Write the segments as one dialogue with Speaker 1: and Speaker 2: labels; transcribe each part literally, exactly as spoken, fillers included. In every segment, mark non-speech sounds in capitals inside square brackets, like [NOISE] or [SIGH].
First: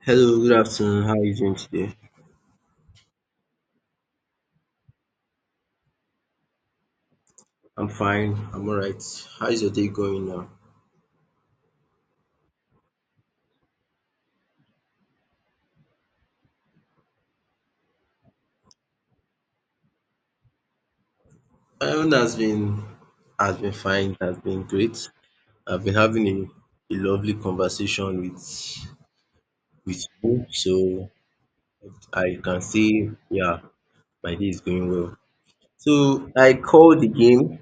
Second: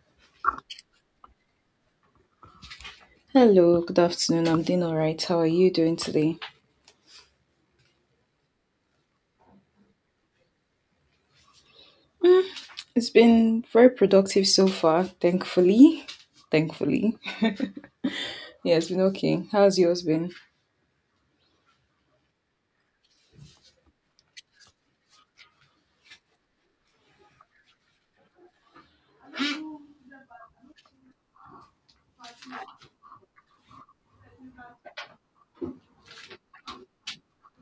Speaker 1: Hello, good afternoon. How are you doing today?
Speaker 2: Hello, good afternoon. I'm doing all right. How are you doing today?
Speaker 1: I'm fine. I'm all right. How is your day going now?
Speaker 2: It's been very productive so far, thankfully. Thankfully. Yeah, it's been okay. How's yours been?
Speaker 1: My own has been has been fine. Has been great. I've been having a, a lovely conversation with with you, so I can say yeah, my day is going well. So I called again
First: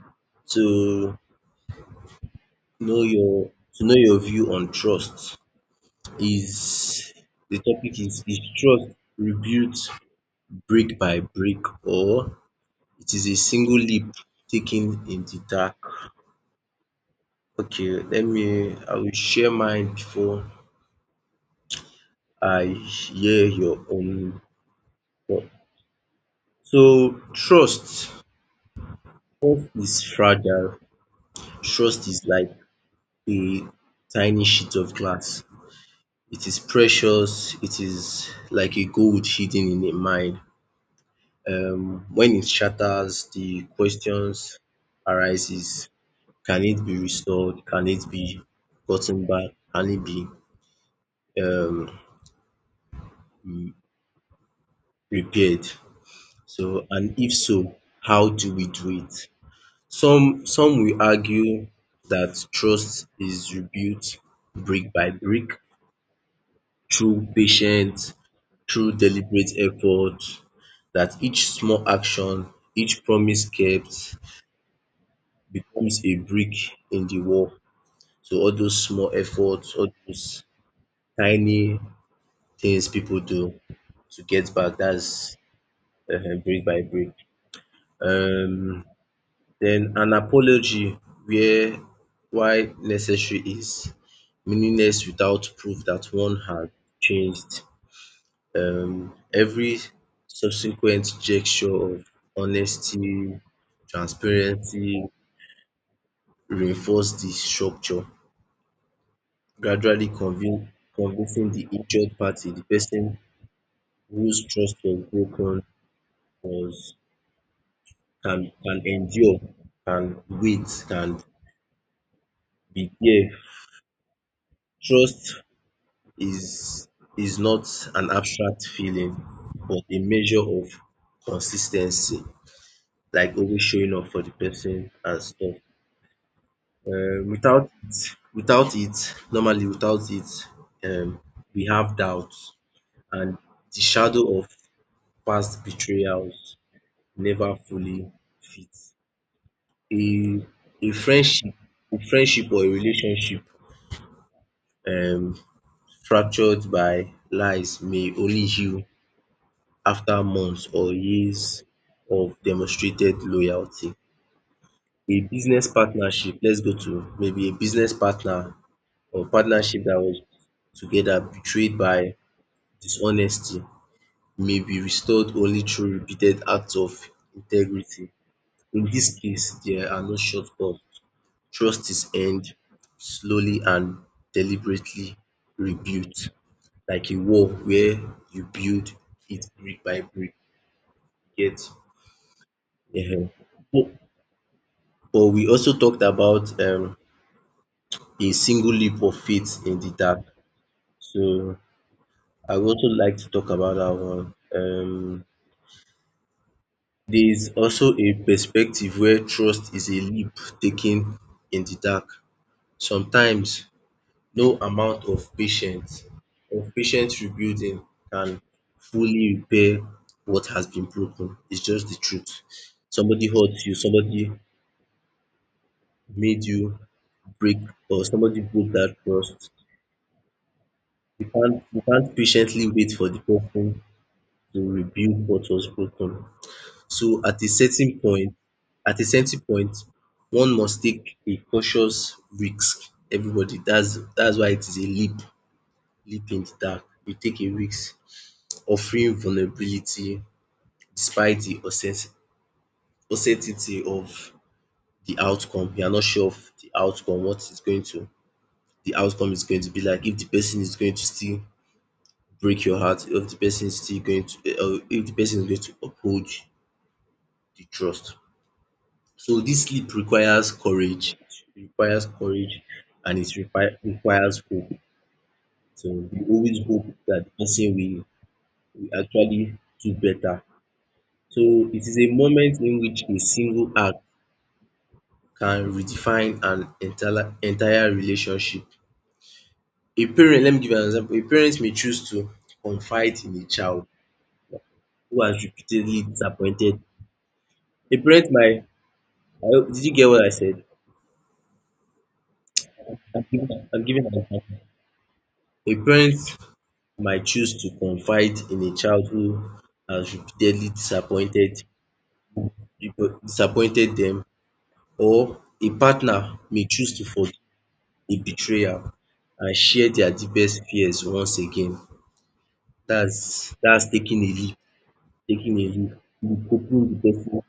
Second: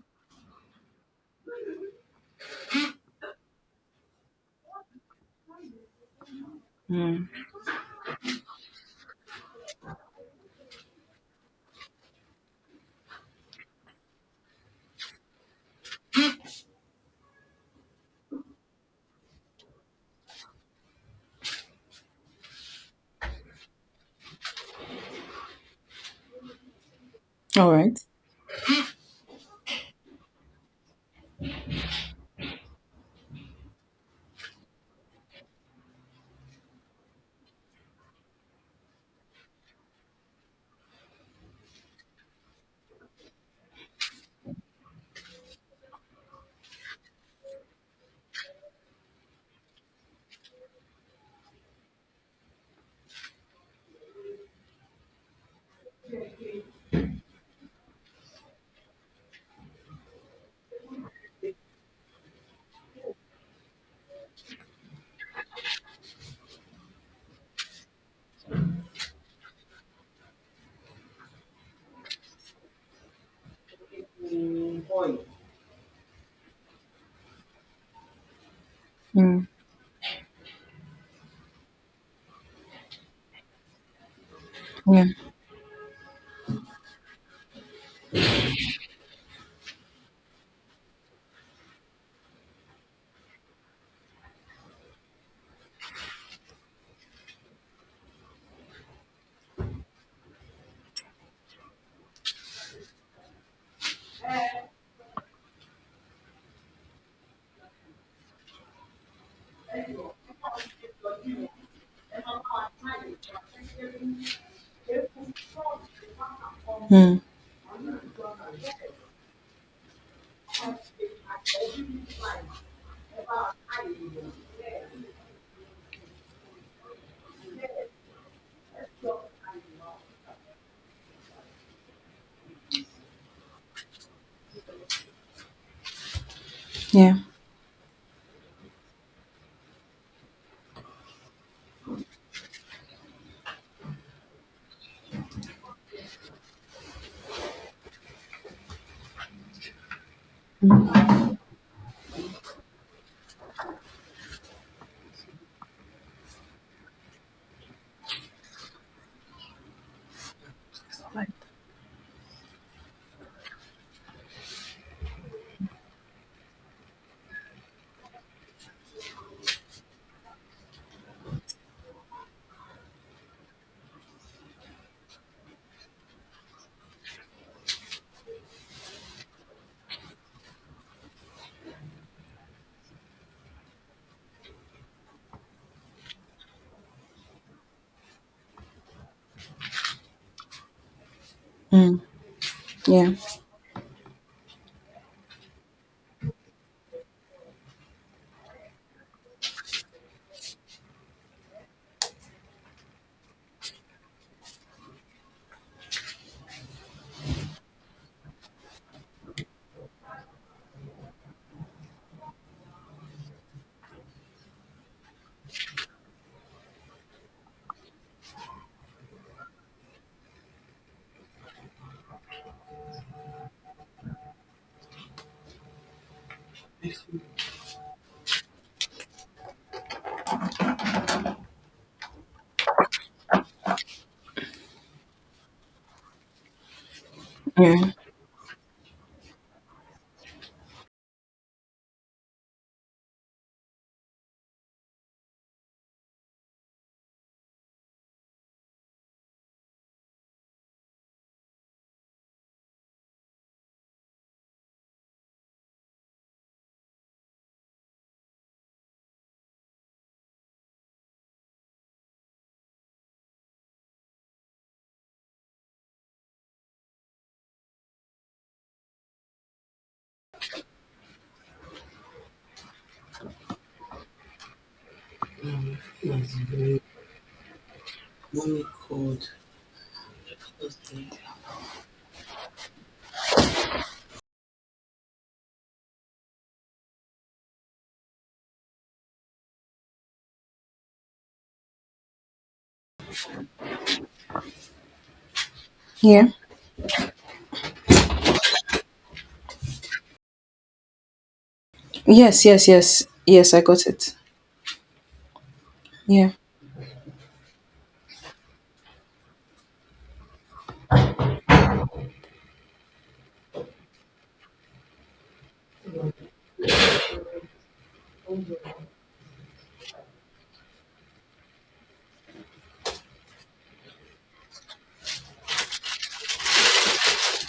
Speaker 1: to know your to know your view on trust. Is
Speaker 2: Mm.
Speaker 1: The topic is is trust rebuilt brick by brick, or it is a single leap taken in the dark? Okay, let me I will share mine before I hear your own thought. So
Speaker 2: All right.
Speaker 1: trust is fragile. Trust is like a tiny sheet of glass. It is precious. It is like a gold hidden in a mine. Um, when it shatters, the questions arises. Can it be restored? Can it be gotten back? Can it be um repaired? So, and if so, how do we do it? Some some will argue that trust is rebuilt brick by brick, through patience, through deliberate effort, that each small action, each promise kept becomes a brick in the wall. So all those small
Speaker 2: Mm.
Speaker 1: efforts, all those tiny things people do to get back, that's
Speaker 2: Yeah.
Speaker 1: um brick by brick. Um Den an apology where why necessary is meaningless without proof dat one had changed. um Every subsequent gesture of honesty, transparency reinforce de structure, gradually convin- convincing de injured party, de person whose trust was broken was
Speaker 2: Mm.
Speaker 1: can can endure, can wait, can be there. Trust is is not an abstract feeling but a measure of consistency, like always showing up for the person and stuff.
Speaker 2: Yeah.
Speaker 1: um Without it without it normally Without it um we have doubts, and the shadow of past betrayals never fully fits. A a friendship a friendship or a relationship um fractured by lies may only heal after months or years of demonstrated loyalty. A business partnership, let's go to maybe a business partner or partnership that was together betrayed by dishonesty may be restored only through repeated acts of integrity. In this case, there are no shortcuts. Trust is earned slowly and deliberately rebuilt like a wall where you build it brick by brick, you get?
Speaker 2: Mm. Yeah.
Speaker 1: um. But But we also talked about um, a single leap of faith in the dark. So I would also like to talk about that one. Um, there is also a perspective where trust is a leap taken in the dark. Sometimes no amount of patience of patient rebuilding can fully repair what has been broken. It's just the truth. Somebody hurt you, somebody made you break, or somebody broke that trust. You can't you can't patiently wait for the person to rebuild what was broken. So at a
Speaker 2: Yeah.
Speaker 1: certain point at a certain point one must take a cautious risk. Everybody that's that's why it is a leap leap in the dark. You take a risk offering vulnerability despite the uncertain uncertainty of the outcome. You are not sure of the outcome, what is going to the outcome is going to be like, if the person is going to still break your heart, if the person is still going to, or if the person is going to uphold the trust. So this sleep requires courage, it requires courage, and it require requires hope. So we always hope that the person will will actually do better. So it is a moment in which a single act can redefine an entire entire relationship. A parent, let me give you an example. A parent may choose to confide in a child who has repeatedly
Speaker 2: Yeah.
Speaker 1: disappointed. A parent might I hope, did you get what I said?
Speaker 2: Yes, yes, yes.
Speaker 1: I'm
Speaker 2: Yes, I
Speaker 1: giving I'm
Speaker 2: got
Speaker 1: giving an
Speaker 2: it.
Speaker 1: example. A parent
Speaker 2: Yeah.
Speaker 1: might choose to confide in a child who has repeatedly disappointed disappointed them, or a partner may choose to forgive a betrayal and share their deepest fears once again. That's that's taking a leap, taking a leap, leap, hoping the person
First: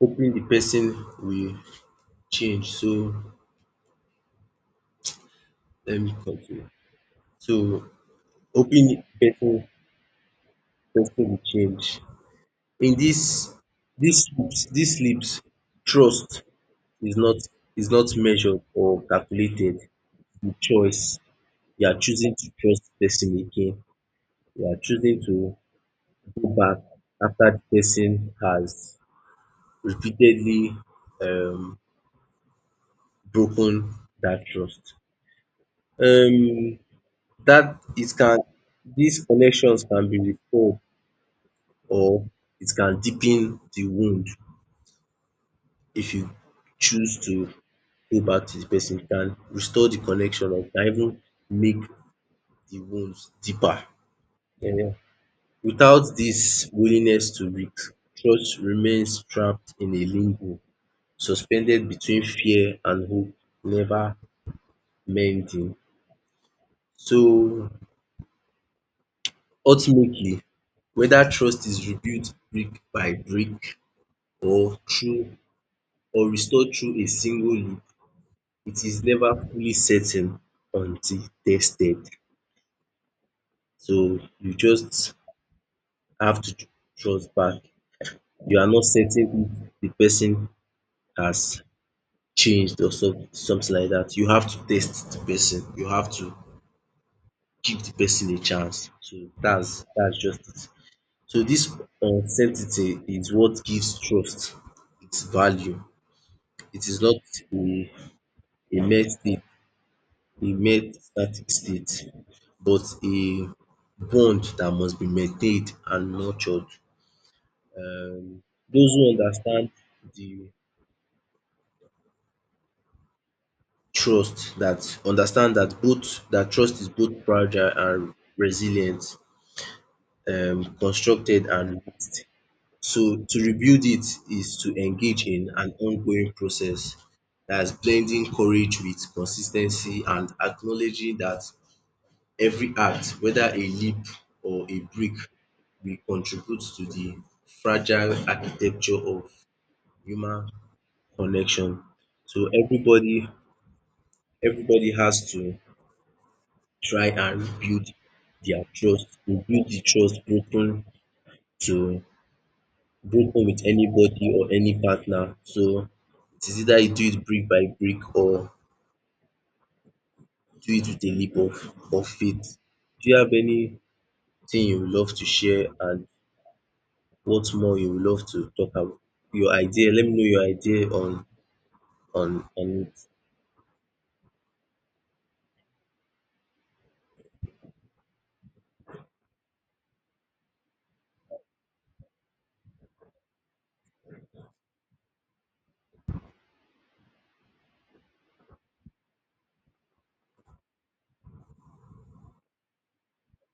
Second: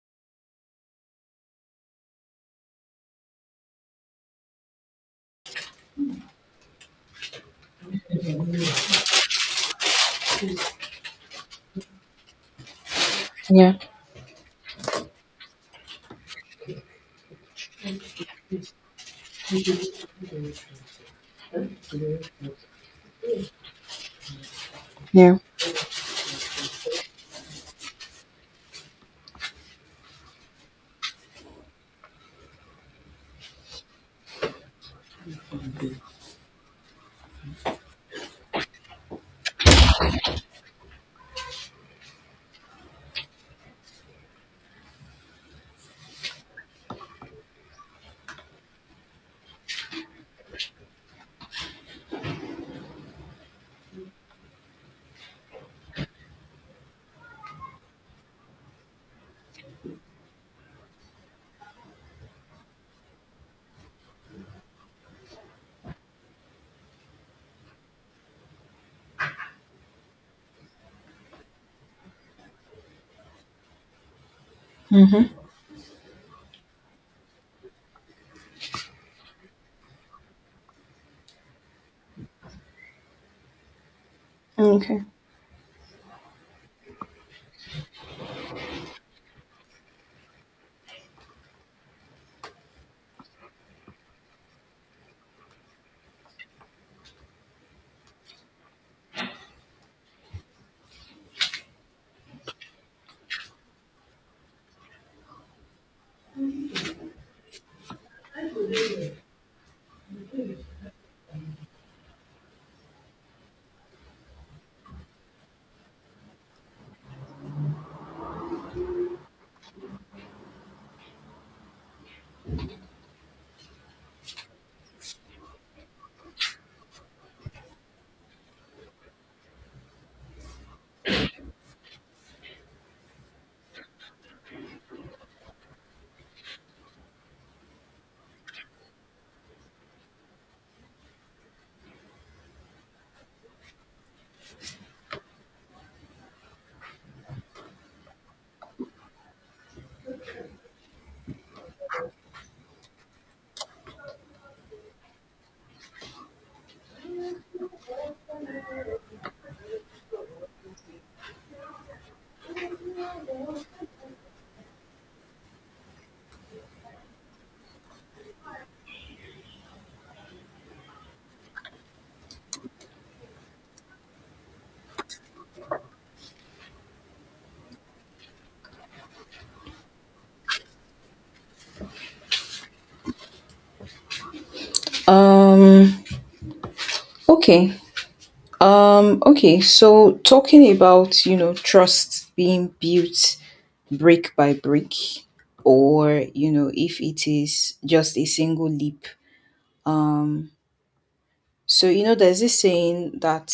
Speaker 1: hoping the person will change. So let me continue. So hoping the person person will change. In this
Speaker 2: Yeah.
Speaker 1: this slips this slips, trust is not is not measured or calculated, the choice, you are choosing to trust the person again, you are choosing to
Speaker 2: Yeah.
Speaker 1: go back after the person has repeatedly um broken that trust. Um that it can These connections can be repaired, or it can deepen the wound. If you choose to go back to the person, it can restore the connection, or it can even make the wounds deeper. um Without this willingness to risk, trust remains trapped in a limbo, suspended between fear and hope, never mending. So ultimately, whether trust is rebuilt brick by brick or
Speaker 2: Mm-hmm.
Speaker 1: through or restored through a single leap, it is never fully certain until tested. So you
Speaker 2: Okay.
Speaker 1: just have to tr- trust back. You are not certain if the person has changed or so something like that. You have to test the person. You have to give the person a chance. So that's that's just it. So this uncertainty is what gives trust its value. It is not a a mere state He made static state, but a bond that must be maintained and nurtured. Um those who understand the trust that understand that both that trust is both fragile and resilient, um constructed and mixed. So to rebuild it is to engage in an ongoing process that's blending courage with consistency, and acknowledging that every act, whether a leap or a brick, will contribute to the fragile architecture of human connection. So everybody everybody has to try and rebuild their trust, rebuild the trust broken to broken with anybody or any partner. So it is either you do it brick by brick or do it with a leap of of faith. Do you have anything you would love to share and what more you would love to talk about? Your idea, let me know your idea on on on it.
Speaker 2: Um, okay. Um, okay. So talking about, you know, trust being built brick by brick, or you know, if it is just a single leap. Um so you know, there's this saying that,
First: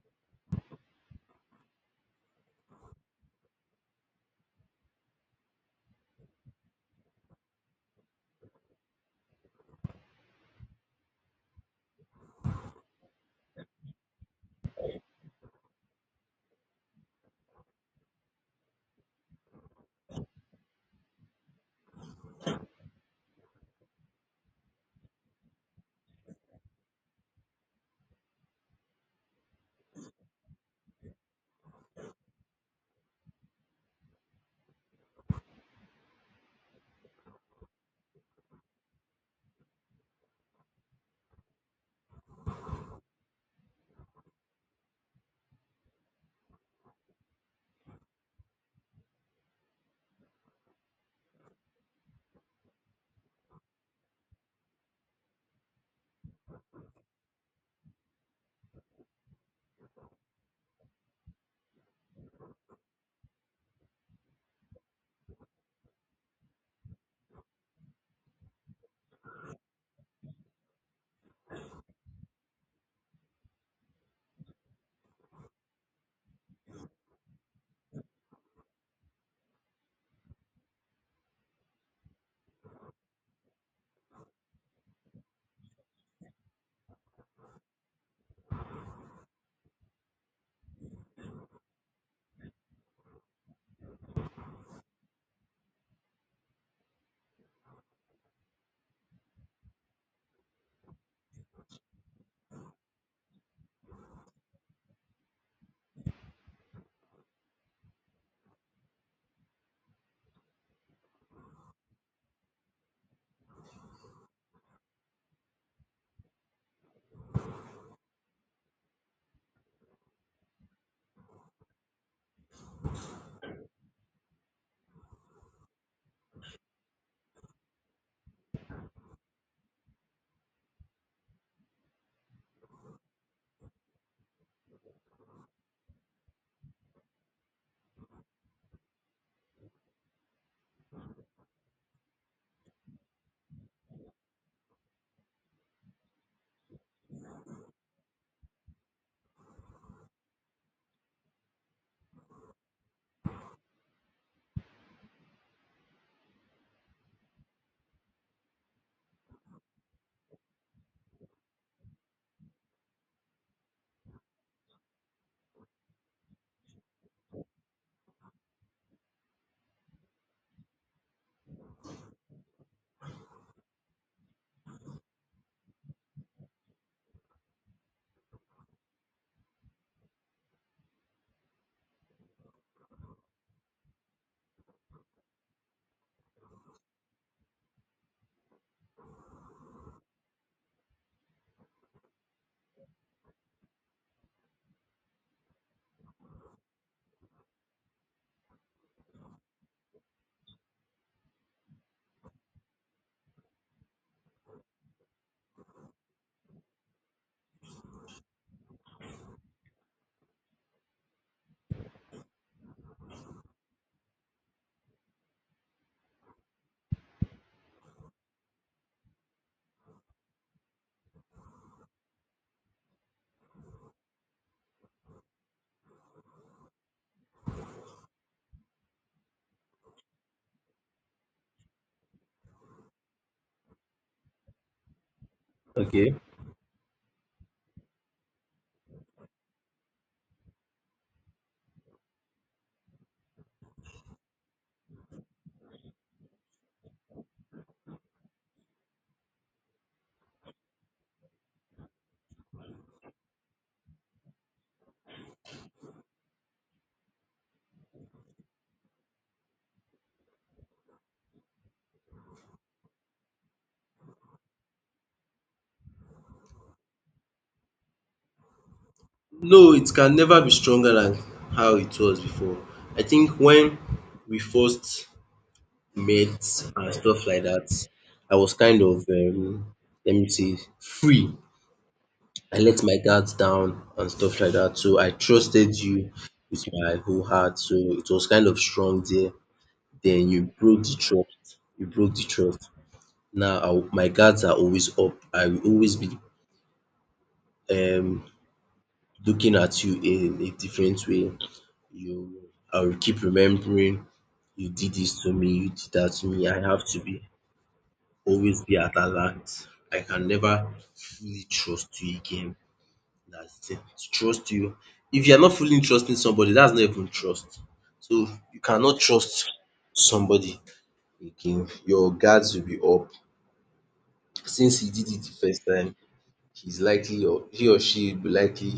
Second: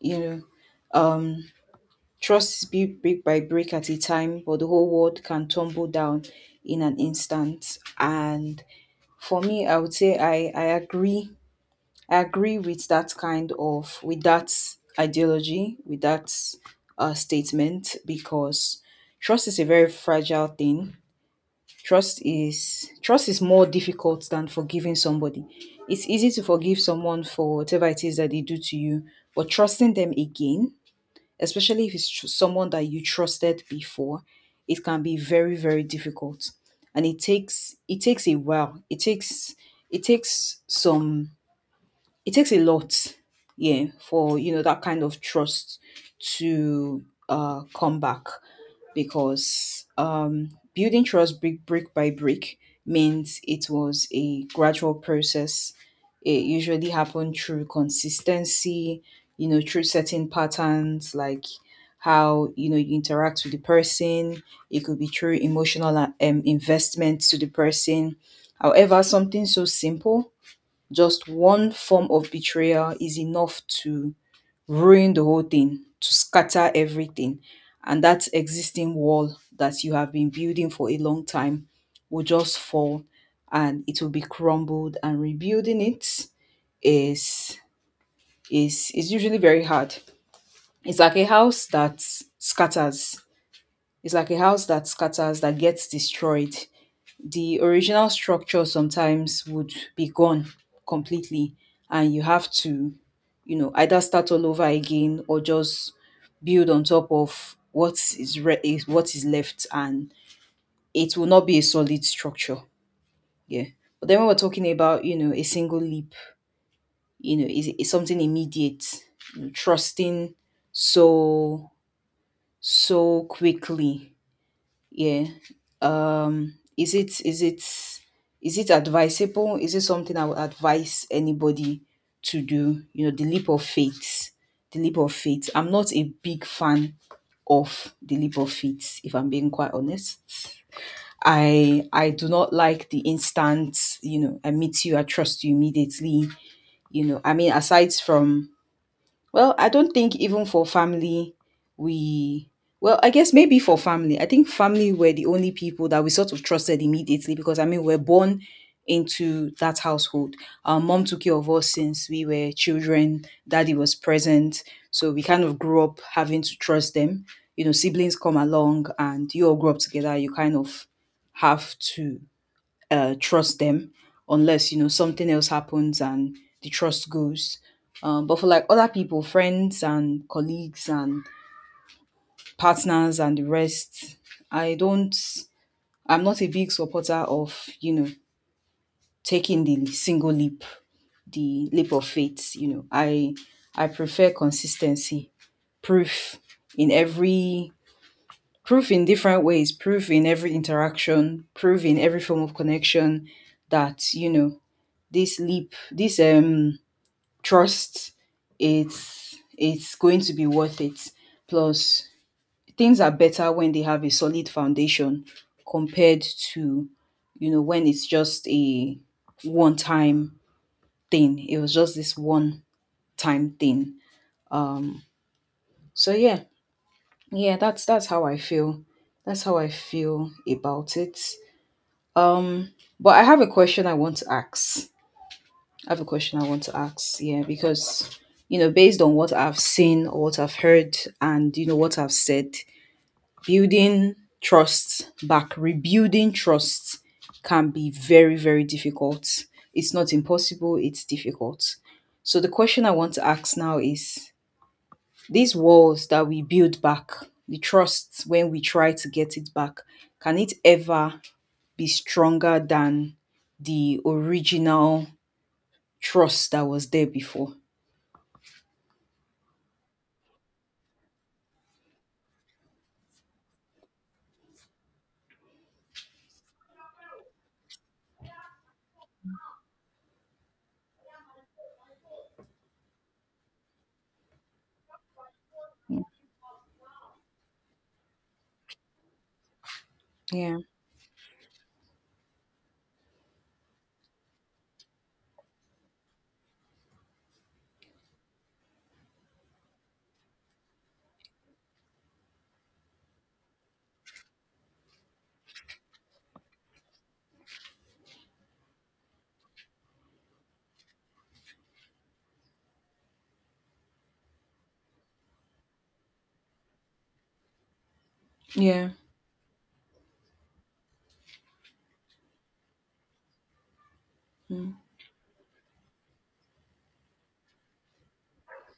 Speaker 2: you know, um trust is built brick by brick at a time, but the whole world can tumble down in an instant. And for me, i would say i i agree. I agree with that kind of, with that ideology, with that uh, statement, because trust is a very fragile thing. Trust is trust is more difficult than forgiving somebody. It's easy to forgive someone for whatever it is that they do to you, but trusting them again, especially if it's tr- someone that you trusted before, it can be very very difficult. And it takes it takes a while. It takes it takes some. It takes a lot, yeah, for, you know, that kind of trust to uh, come back, because um, building trust brick brick by brick means it was a gradual process. It usually happened through consistency, you know, through certain patterns, like how, you know, you interact with the person. It could be through emotional uh, um, investment to the person. However, something so simple, just one form of betrayal is enough to ruin the whole thing, to scatter everything. And that existing wall that you have been building for a long time will just fall, and it will be crumbled, and rebuilding it is is is usually very hard. It's like a house that scatters. It's like a house that scatters, that gets destroyed. The original structure sometimes would be gone completely, and you have to, you know, either start all over again or just build on top of what is re- is what is left, and it will not be a solid structure. Yeah. But then, when we're talking about, you know, a single leap, you know, is, is something immediate, you know, trusting so so quickly. Yeah. Um is it is it is it advisable? Is it something i would advise anybody to do, you know, the leap of faith? The leap of faith, i'm not a big fan of the leap of faith, if i'm being quite honest. I i do not like the instant, you know, i meet you, i trust you immediately. You know, I mean, aside from, well, I don't think even for family, we, well, I guess maybe for family. I think family were the only people that we sort of trusted immediately, because I mean, we are born into that household. Our mom took care of us since we were children, daddy was present. So we kind of grew up having to trust them. You know, siblings come along and you all grow up together. You kind of have to uh, trust them, unless, you know, something else happens and the trust goes. Um, but for like other people, friends and colleagues and partners and the rest, I don't. I'm not a big supporter of, you know, taking the single leap, the leap of faith. You know, I I prefer consistency, proof in every proof in different ways, proof in every interaction, proof in every form of connection that, you know, this leap, this um trust, it's it's going to be worth it. Plus, things are better when they have a solid foundation, compared to, you know, when it's just a one time thing. It was just this one time thing. Um so yeah, yeah, that's that's how I feel. That's how I feel about it. Um but I have a question I want to ask. I have a
Speaker 1: Okay.
Speaker 2: question I want to ask. Yeah, because, you know, based on what I've seen or what I've heard and, you know, what I've said, building trust back, rebuilding trust can be very, very difficult. It's not impossible, it's difficult. So the question I want to ask now is, these walls that we build back, the trust when we try to get it back, can it ever be stronger than the original trust that was there before?
Speaker 1: No, it can never be stronger than how it was before. I think when we first met and stuff like that, I was kind of um, let me say, free. I let my guards down and stuff like that. So I trusted you with my whole heart. So it was kind of strong there. Then you
Speaker 2: Yeah,
Speaker 1: broke the trust. You broke the trust. Now, I will my guards are always up. I will always be um looking at you in a different way. You I will keep remembering you did this to me, you did that to me. I have to be always be at alert. I can never fully trust you again. That's the thing. To trust you, if you are not fully trusting somebody, that's not even trust. So you
Speaker 2: yeah.
Speaker 1: cannot trust somebody again. Your guards will be up
Speaker 2: Mm.
Speaker 1: since he did it the first time. He's likely, or he or she will be likely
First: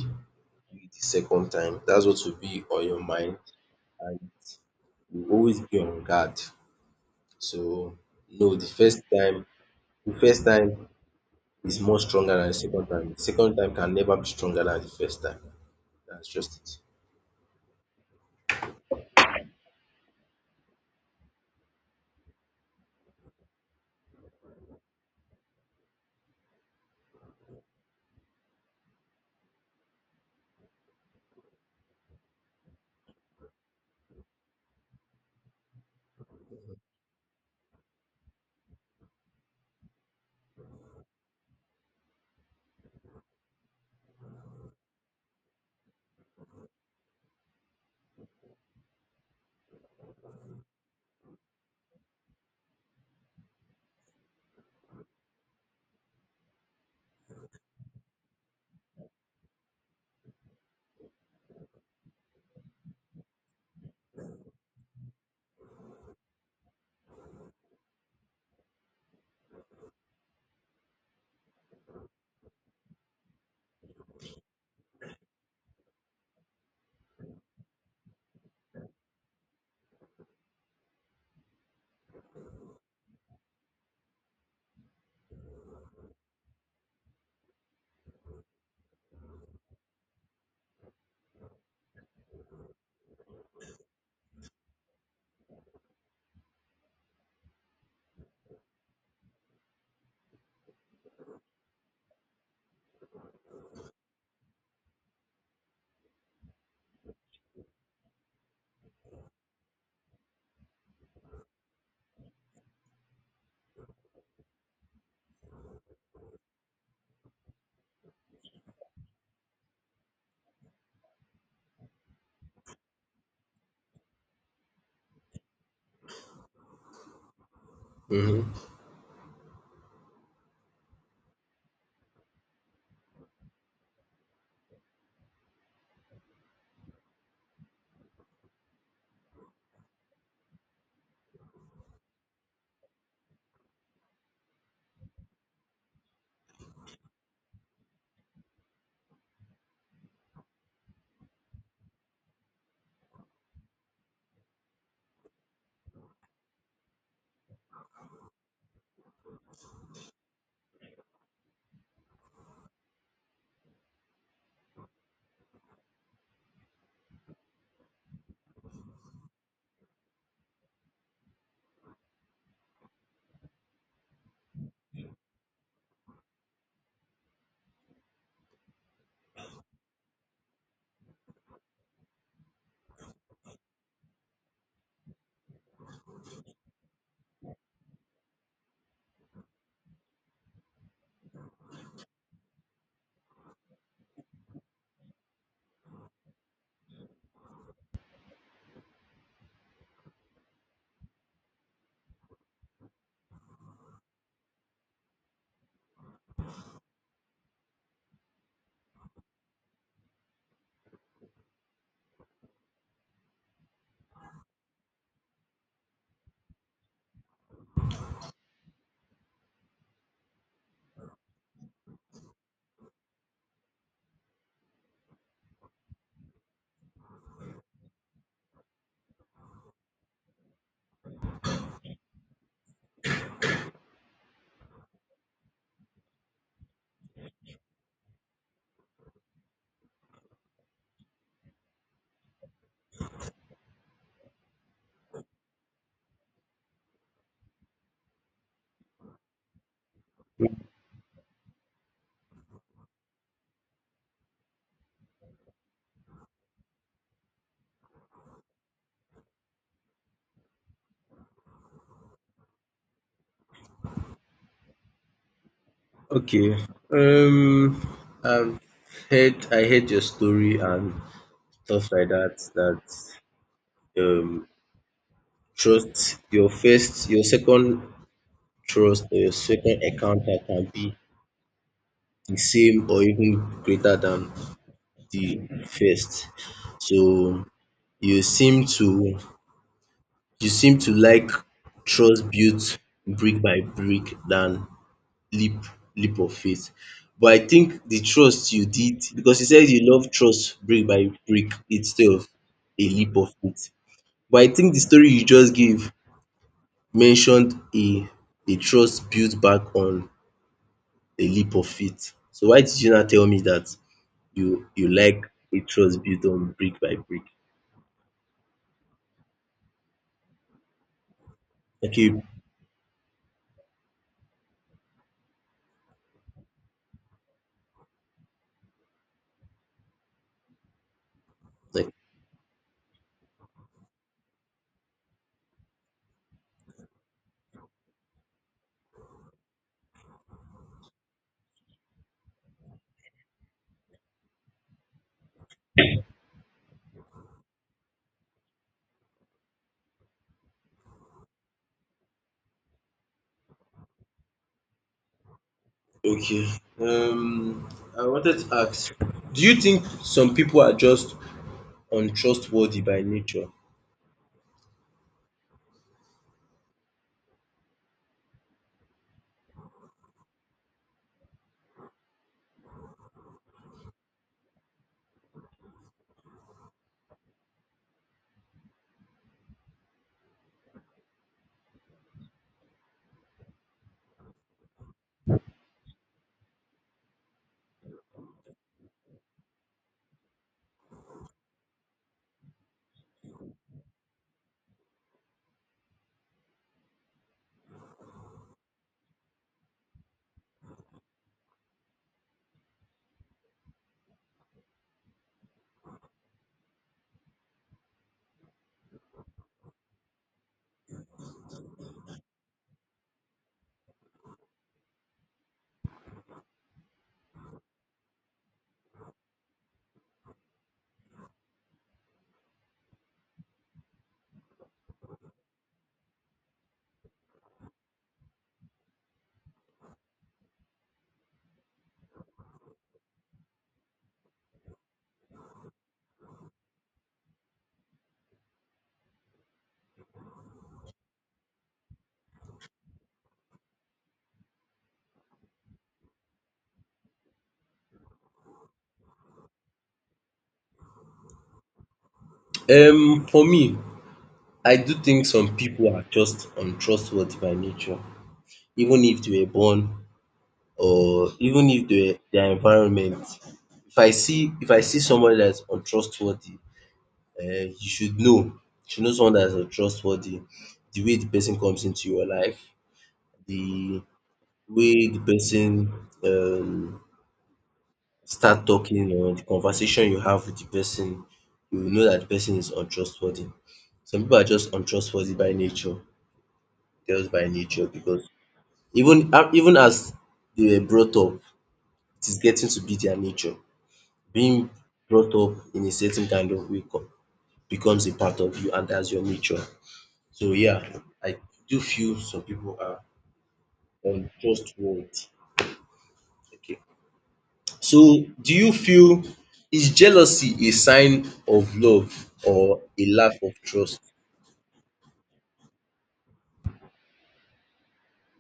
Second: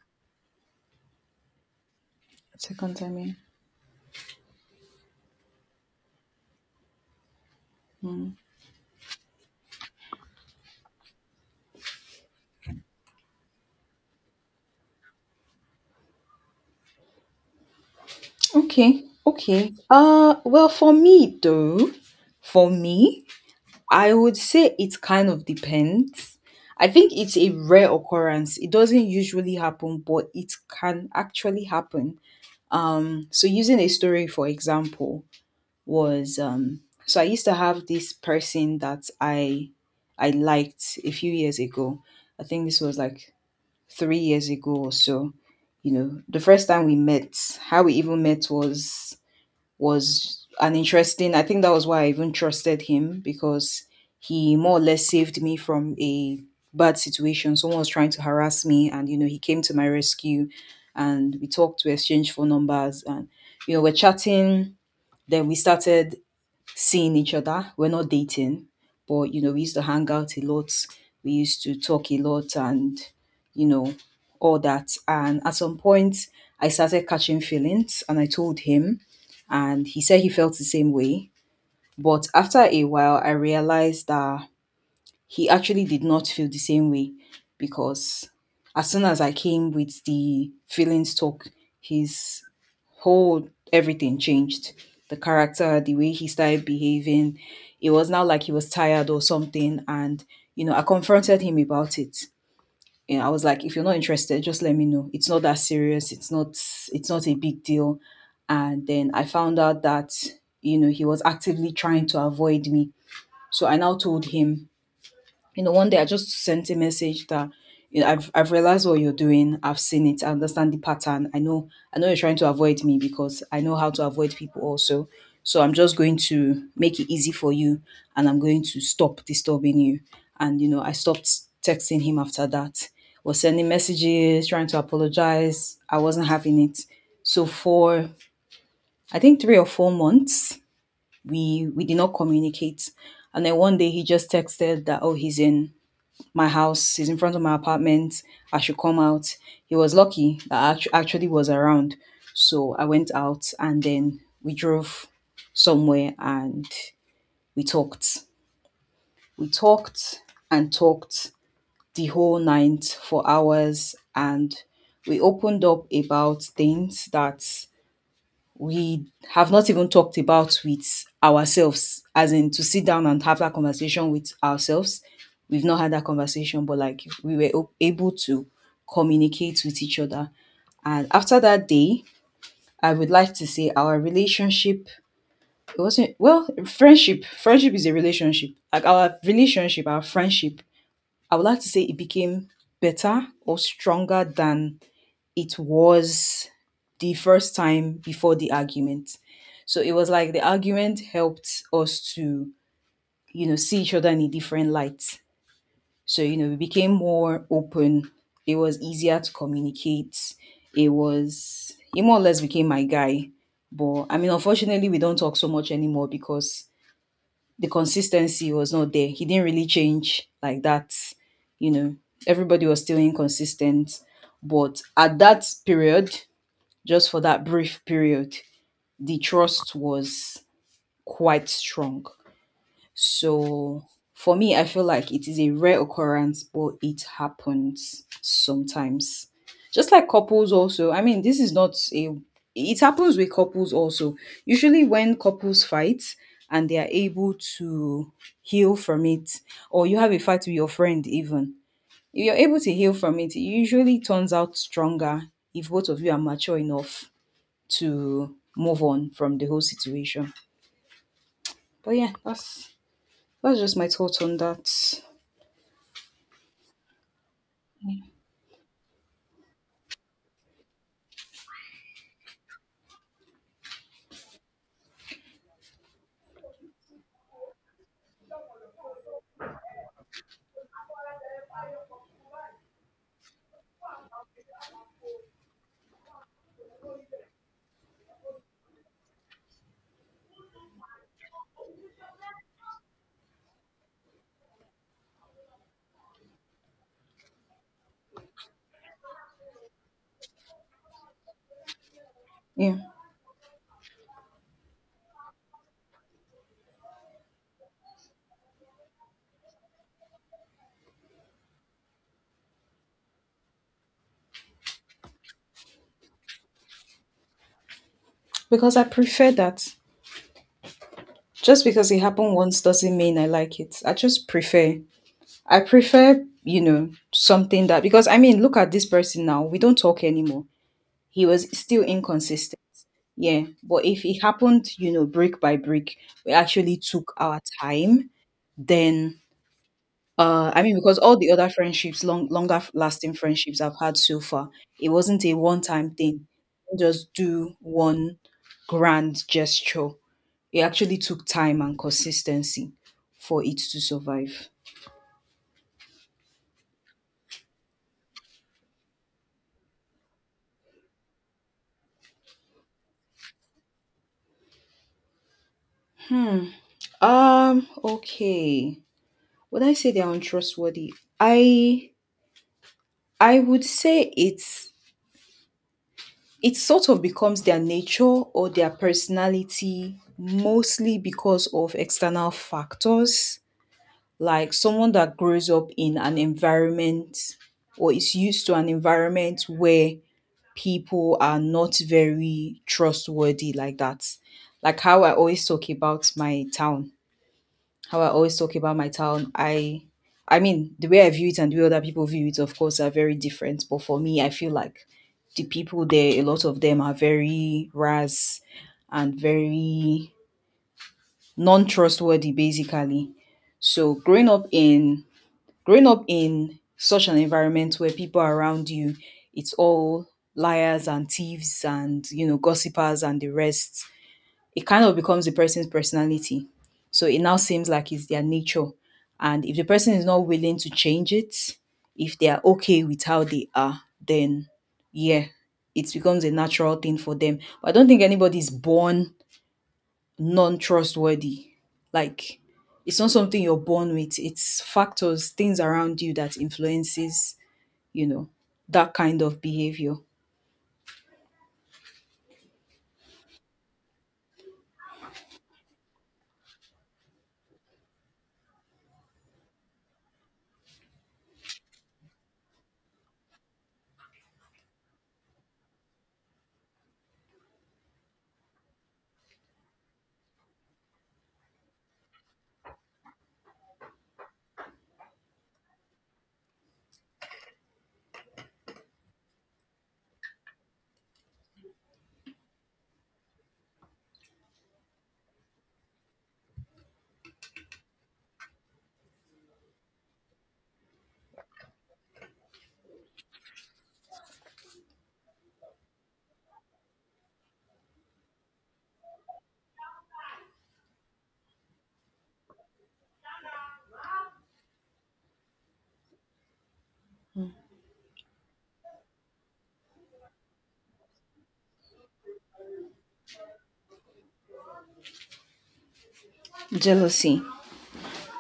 Speaker 1: do it the second time. That's what will be on
Speaker 2: Second
Speaker 1: your
Speaker 2: time, yeah.
Speaker 1: mind, and you will always be on guard. So
Speaker 2: Mm.
Speaker 1: no, the first time the first time is more stronger than the second time. The second time can never be stronger than the first time. That's just
Speaker 2: Okay, okay. Uh, well, for me though, for me, I would say it kind of depends. I think it's a rare occurrence. It doesn't usually happen, but it can actually happen. Um, so using a story for example, was um, so I used to have this person that I I liked a few years ago. I think this was like three years ago or so. You know, the first time we met, how we even met was was an interesting. I think that was why I even trusted him, because he more or less saved me from a bad situation. Someone was trying to harass me, and, you know, he came to my rescue, and we talked. We exchanged phone numbers, and, you know, we're chatting. Then we started seeing each other. We're not dating, but, you know, we used to hang out a lot. We used to talk a lot and, you know, all that. And at some point, I started catching feelings, and I told him, and he said he felt the same way. But after a while, I realized that he actually did not feel the same way, because as soon as I came with the feelings talk, his whole everything changed. The character, the way he started behaving, it was now like he was tired or something. And, you know, I confronted him about it. And I was like, if you're not interested, just let me know. It's not that serious. It's not it's not a big deal. And then I found out that, you know, he was actively trying to avoid me. So I now told him, you know, one day I just sent a message that, you know, I've I've realized what you're doing. I've seen it. I understand the pattern. I know I know you're trying to avoid me, because I know how to avoid people also. So I'm just going to make it easy for you,
Speaker 1: it.
Speaker 2: and I'm
Speaker 1: Mm-hmm.
Speaker 2: going to stop disturbing you. And, you know, I stopped texting him after that. Was sending messages, trying to apologize. I wasn't having it. So for, I think, three or four months, we we did not communicate. And then one day he just texted that, oh, he's in my house, is in front of my apartment. I should come out. He was lucky that I actu- actually was around. So I went out and then we drove somewhere and we talked. We talked and talked the whole night for hours, and we opened up about things that we have not even talked about with ourselves, as in to sit down and have that conversation with ourselves. We've not had that conversation, but like we were o- able to communicate with each other. And after that day, I would like to say our relationship, it wasn't, well, friendship. Friendship is a relationship. Like, our relationship, our friendship. I would like to say it became better or stronger than it was the first time, before the argument. So it was like the argument helped us to, you know, see each other in a different light. So, you know, we became more open. It was easier to communicate. It was, he more or less became my guy. But I mean, unfortunately, we don't talk so much anymore because the consistency was not there. He didn't really change like that. You know, everybody was still inconsistent. But at that period, just for that brief period, the trust was quite strong. So for me, I feel like it is a rare occurrence, but it happens sometimes. Just like couples, also. I mean, this is not a. It happens with couples also. Usually, when couples fight and they are able to heal from it, or you have a fight with your friend, even if you're able to heal from it, it usually turns out stronger, if both of you are mature enough to move on from the whole situation. But yeah, that's that's just my thoughts on that.
Speaker 1: Okay. Um I've heard I heard your story and stuff like that, that um trust your first your second trust or your second encounter can be the same or even greater than the first. So you seem to you seem to like trust built brick by brick than leap leap of faith. But I think the trust you did because you said you love trust brick by brick instead of
Speaker 2: Yeah,
Speaker 1: a leap of faith. But I think the story you just gave mentioned a a trust built back on a leap of faith. So why did you not tell me that you you like a trust built on brick by brick?
Speaker 2: because I prefer that. Just because it
Speaker 1: Okay,
Speaker 2: happened once doesn't mean I like it. I just prefer. I prefer, you know, something that, because I mean, look at this person now. We don't talk anymore. He was still
Speaker 1: like
Speaker 2: inconsistent. Yeah, but if it happened, you know, brick by brick, we actually took our time. Then Uh, I mean, because all the other friendships, long, longer lasting friendships I've had so far, it wasn't a one time thing. You just do one grand gesture. It actually took time and consistency for it to survive.
Speaker 1: okay. Um, I wanted to ask, do you think some people are just untrustworthy by nature?
Speaker 2: Hmm. Um. Okay. Would I say they're untrustworthy? I I would say it's it sort of becomes their nature or their personality mostly because of external factors, like someone that grows up in an environment or is used to an environment where people are not very trustworthy like that. Like how I always talk about my town. How I always talk about my town. I I mean, the way I view it and the way other people view it, of course, are very different. But for me, I feel like the people there, a lot of them are very ras and very non trustworthy, basically. So growing up in growing up in such an environment where people around you, it's all liars and thieves and, you know, gossipers and the rest, it kind of becomes the person's personality. So it now seems like it's their nature. And if the person is not willing to change it, if they are okay with how they are, then yeah, it becomes a natural thing for them. But I don't think anybody's born non-trustworthy. Like it's not something you're born with. It's factors, things around you that influences, you know, that kind of behavior.
Speaker 1: Um, for me, I do think some people are just untrustworthy by nature, even if they were born, or even if they were, their environment. If I see if I see somebody that's untrustworthy, um you should know, you should know someone that is trustworthy, the way the person comes into your life, the way the person um start talking, or the conversation you have with the person, you will know that the person is untrustworthy. Some people are just untrustworthy by nature, just by nature, because even even as they were brought up, it is getting to be their nature. Being brought up in a certain kind of way co- becomes a part of you, and that's your nature. So yeah, I do feel some people are untrustworthy. Okay. So do you feel, is jealousy a sign of love or a lack of trust?
Speaker 2: Jealousy.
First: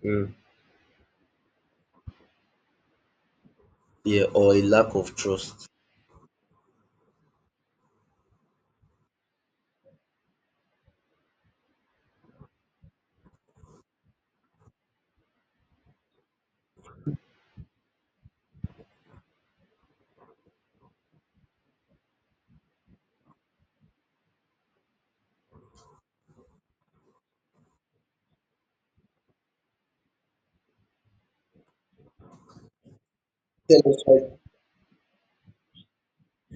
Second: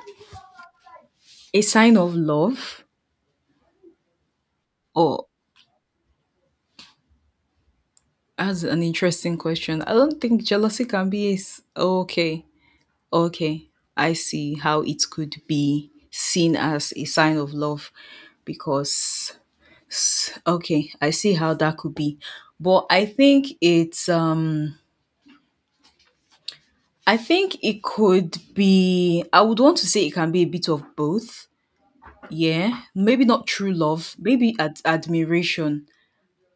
Speaker 1: Mm.
Speaker 2: A sign of love
Speaker 1: Yeah, or a lack of
Speaker 2: or
Speaker 1: trust.
Speaker 2: as an interesting question. I don't think jealousy can be a s- okay. Okay. I see how it could be seen as a sign of love because s- okay, I see how that could be. But I think it's um I think it could be, I would want to say it can be a bit of both. Yeah, maybe not true
Speaker 1: Tell us
Speaker 2: love,
Speaker 1: why.
Speaker 2: maybe ad- admiration.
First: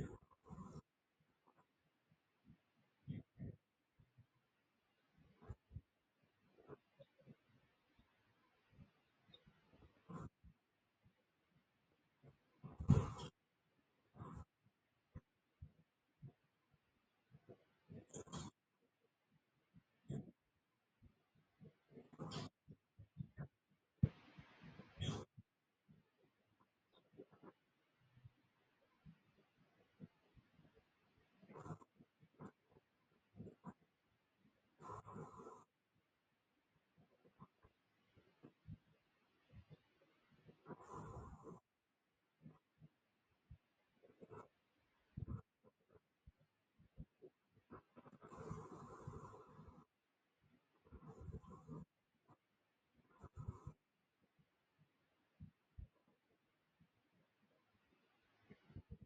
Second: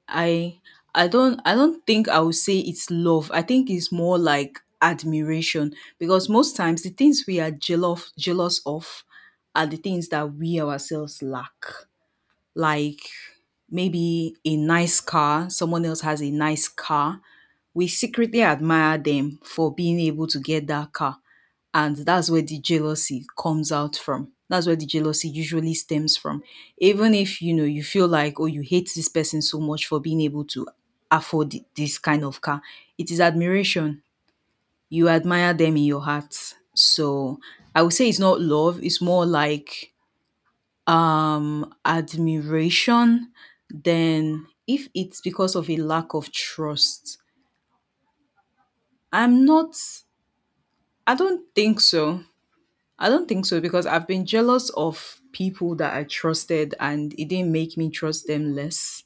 Speaker 2: I I don't I don't think I would say it's love. I think it's more like admiration because most times the things we are jealous jealous of are the things that we ourselves lack, like maybe a nice car, someone else has a nice car. We secretly admire them for being able to get that car. And that's where the jealousy comes out from. That's where the jealousy usually stems from. Even if you know you feel like, oh, you hate this person so much for being able to afford thi- this kind of car, it is admiration. You admire them in your heart. So I would say it's not love, it's more like um admiration. Then if it's because of a lack of trust, I'm not, I don't think so. I don't think so because I've been jealous of people that I trusted and it didn't make me trust them less.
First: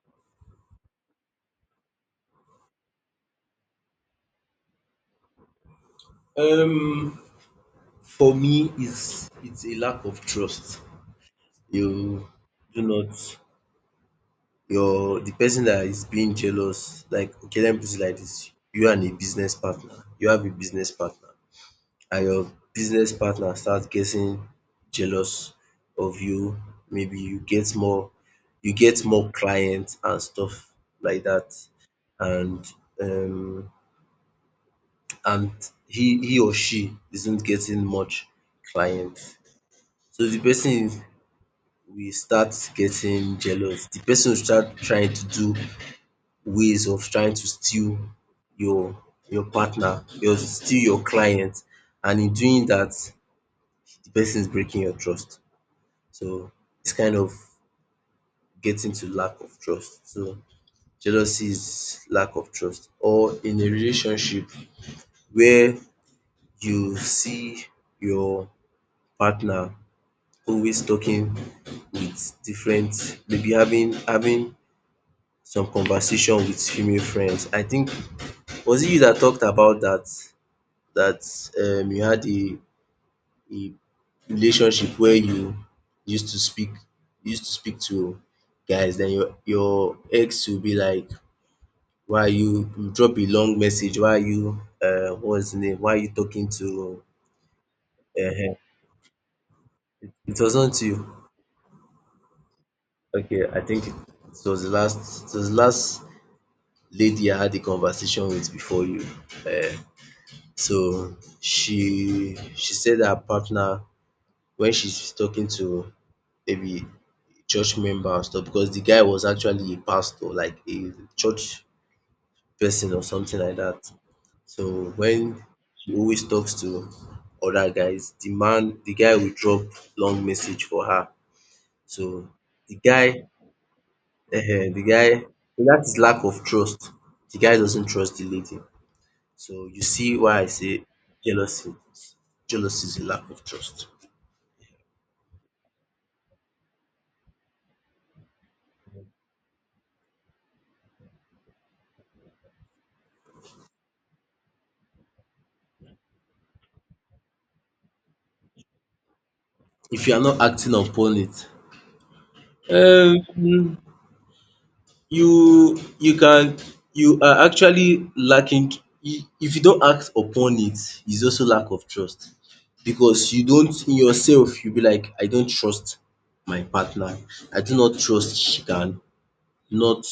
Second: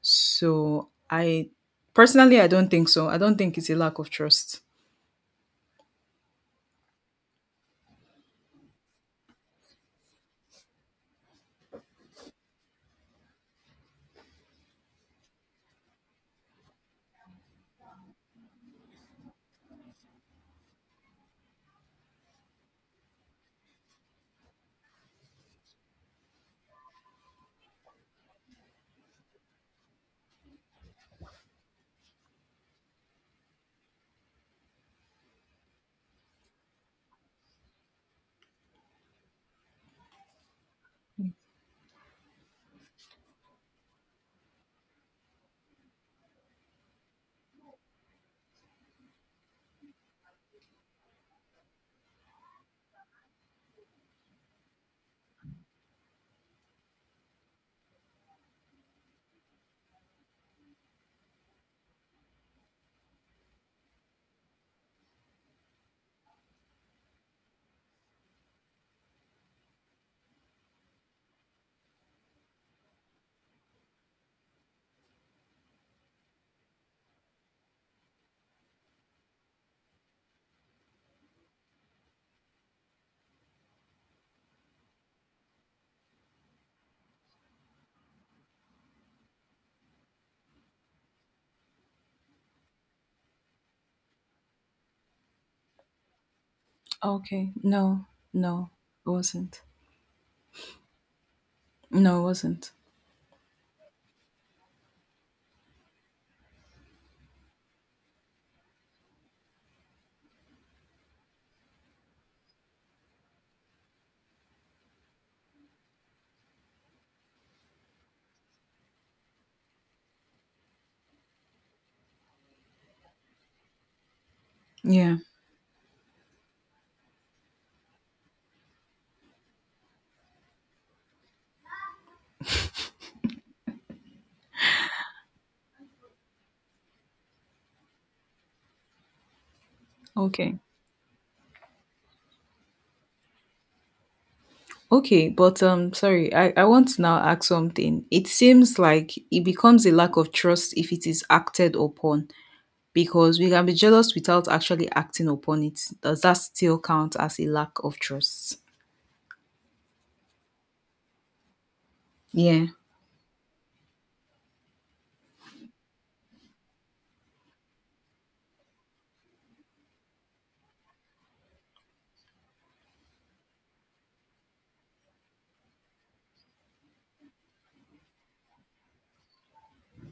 Speaker 2: So I, personally, I don't think so. I don't think it's a lack of trust.
Speaker 1: Um, for me, it's it's a lack of trust. You do not your, the person that is being jealous. Like okay, let me put it like this: you and a business partner. You have a business partner. And your business partner start getting jealous of you. Maybe you get more you get more clients and stuff like that and um and he he or she isn't getting much clients. So the person will start getting jealous. The person will start trying to do ways of trying to steal your your partner, your steal your client, and in doing that the person is breaking your trust. So it's kind of getting to lack of trust. So jealousy is lack of trust. Or in a relationship where you see your partner always talking with different, maybe having having some conversation with female friends. I think was it you that talked about that that um you had a a relationship where you used to speak used to speak to guys? Then your your ex will be like, why are you you drop a long message, why are you, um what's the name, why are you talking to
Speaker 2: Okay. No,
Speaker 1: um
Speaker 2: no, it wasn't.
Speaker 1: it wasn't you.
Speaker 2: No, it wasn't.
Speaker 1: Okay, I think it was the last it was the last lady I had a conversation with before you. um so she she said her partner, when she's talking to maybe church member and stuff, because the guy was actually a pastor, like a church person or something like that. So
Speaker 2: Yeah.
Speaker 1: when he always talks to other guys, the man the guy will drop long message for her. So the guy um the guy that is lack of trust. The guy doesn't trust the lady. So you see why I
Speaker 2: Okay.
Speaker 1: say jealousy jealousy is a lack of trust
Speaker 2: Okay, but um, sorry, I, I want to now ask something. It seems like it becomes a lack of trust if it is acted upon, because we can be jealous without actually acting upon it. Does that still count as a lack of trust?
Speaker 1: if you are not acting upon it.
Speaker 2: Yeah.
Speaker 1: Um you you can, you are actually lacking, you- if you don't act upon it is also lack of trust, because you don't, in yourself you be like, I don't trust my partner, I do not trust she can not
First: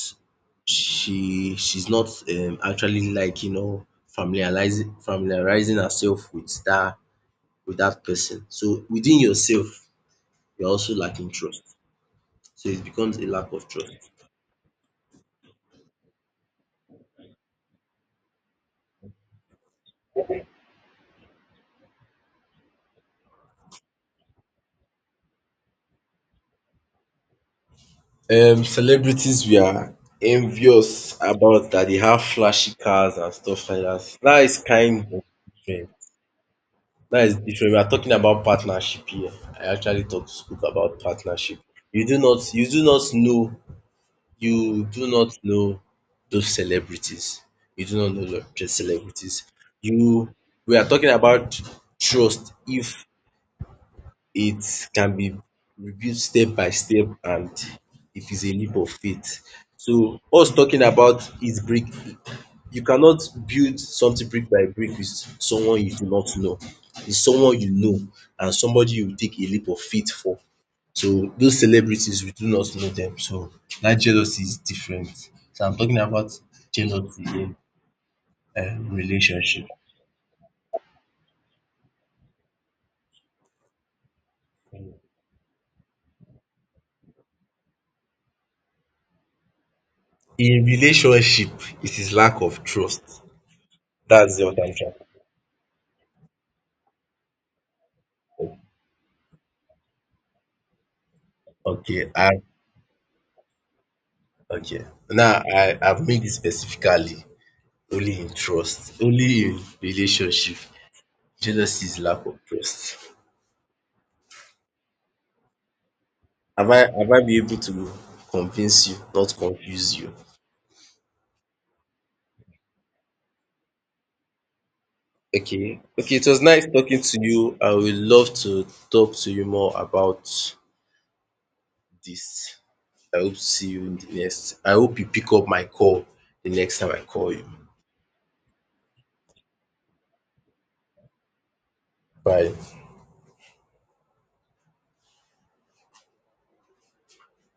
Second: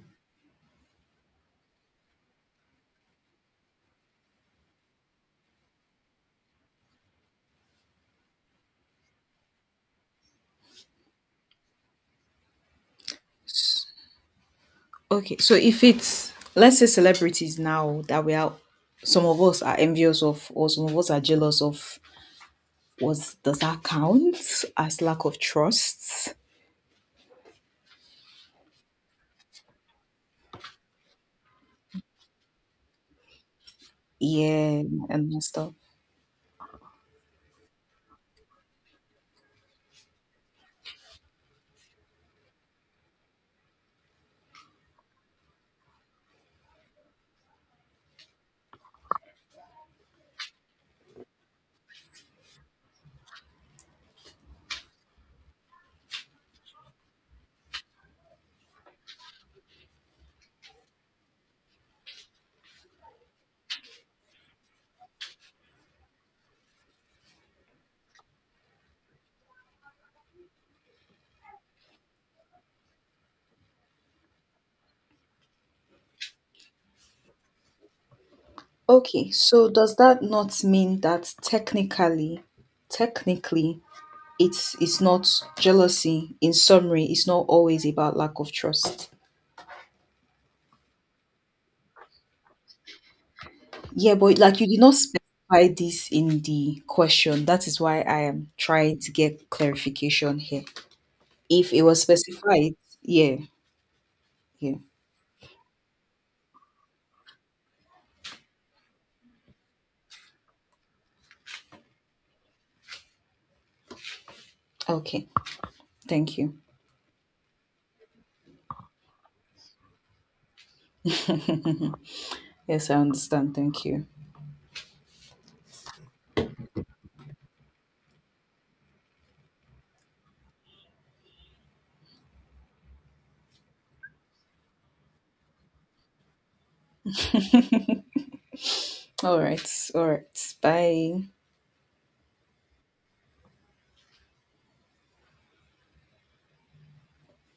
Speaker 1: she she's not um actually liking or familiarizing familiarizing herself with that with that person. So within yourself you're also lacking trust, so it becomes a lack of trust.
Speaker 2: Okay, so if it's, let's say celebrities now that we are, some of us are envious of, or some of us are jealous of, was does that count as lack of trust?
Speaker 1: Um, celebrities we are envious about that they have flashy cars and stuff like that. That is
Speaker 2: Yeah,
Speaker 1: kind of
Speaker 2: and stuff.
Speaker 1: different. That is different. We are talking about partnership here. I actually thought to speak about partnership. You do not you do not know you do not know those celebrities. You do not know the celebrities. You, we are talking about trust. If it can be reviewed step by step, and it is a leap of faith. So us talking about it, brick, you cannot build something brick by brick with someone you do not know. It's someone you know and somebody you take a leap of faith for. So those celebrities we do not know them. So that jealousy is different. So I'm talking about jealousy in um
Speaker 2: Okay,
Speaker 1: relationship.
Speaker 2: so does that not mean that technically, technically, it's it's not jealousy. In summary, it's not always about lack of trust.
Speaker 1: In relationship, it is lack of trust.
Speaker 2: Yeah, but
Speaker 1: That's
Speaker 2: like
Speaker 1: what
Speaker 2: you
Speaker 1: I'm
Speaker 2: did
Speaker 1: trying.
Speaker 2: not specify this in the question. That is why I am trying to get clarification here. If it was
Speaker 1: Okay, and
Speaker 2: specified, yeah, yeah.
Speaker 1: okay. Now I I've made it specifically only in trust, only in relationship. Jealousy is lack of trust.
Speaker 2: Okay, thank you.
Speaker 1: Have I have I been able to convince you, not confuse you?
Speaker 2: [LAUGHS] Yes, I understand. Thank you.
Speaker 1: Okay. Okay, it was nice talking to you. I would love to talk to you more about this. I hope to see you in the next. I hope you pick up my call the next time I call you.
Speaker 2: [LAUGHS] All right, all right. Bye.
Speaker 1: Bye.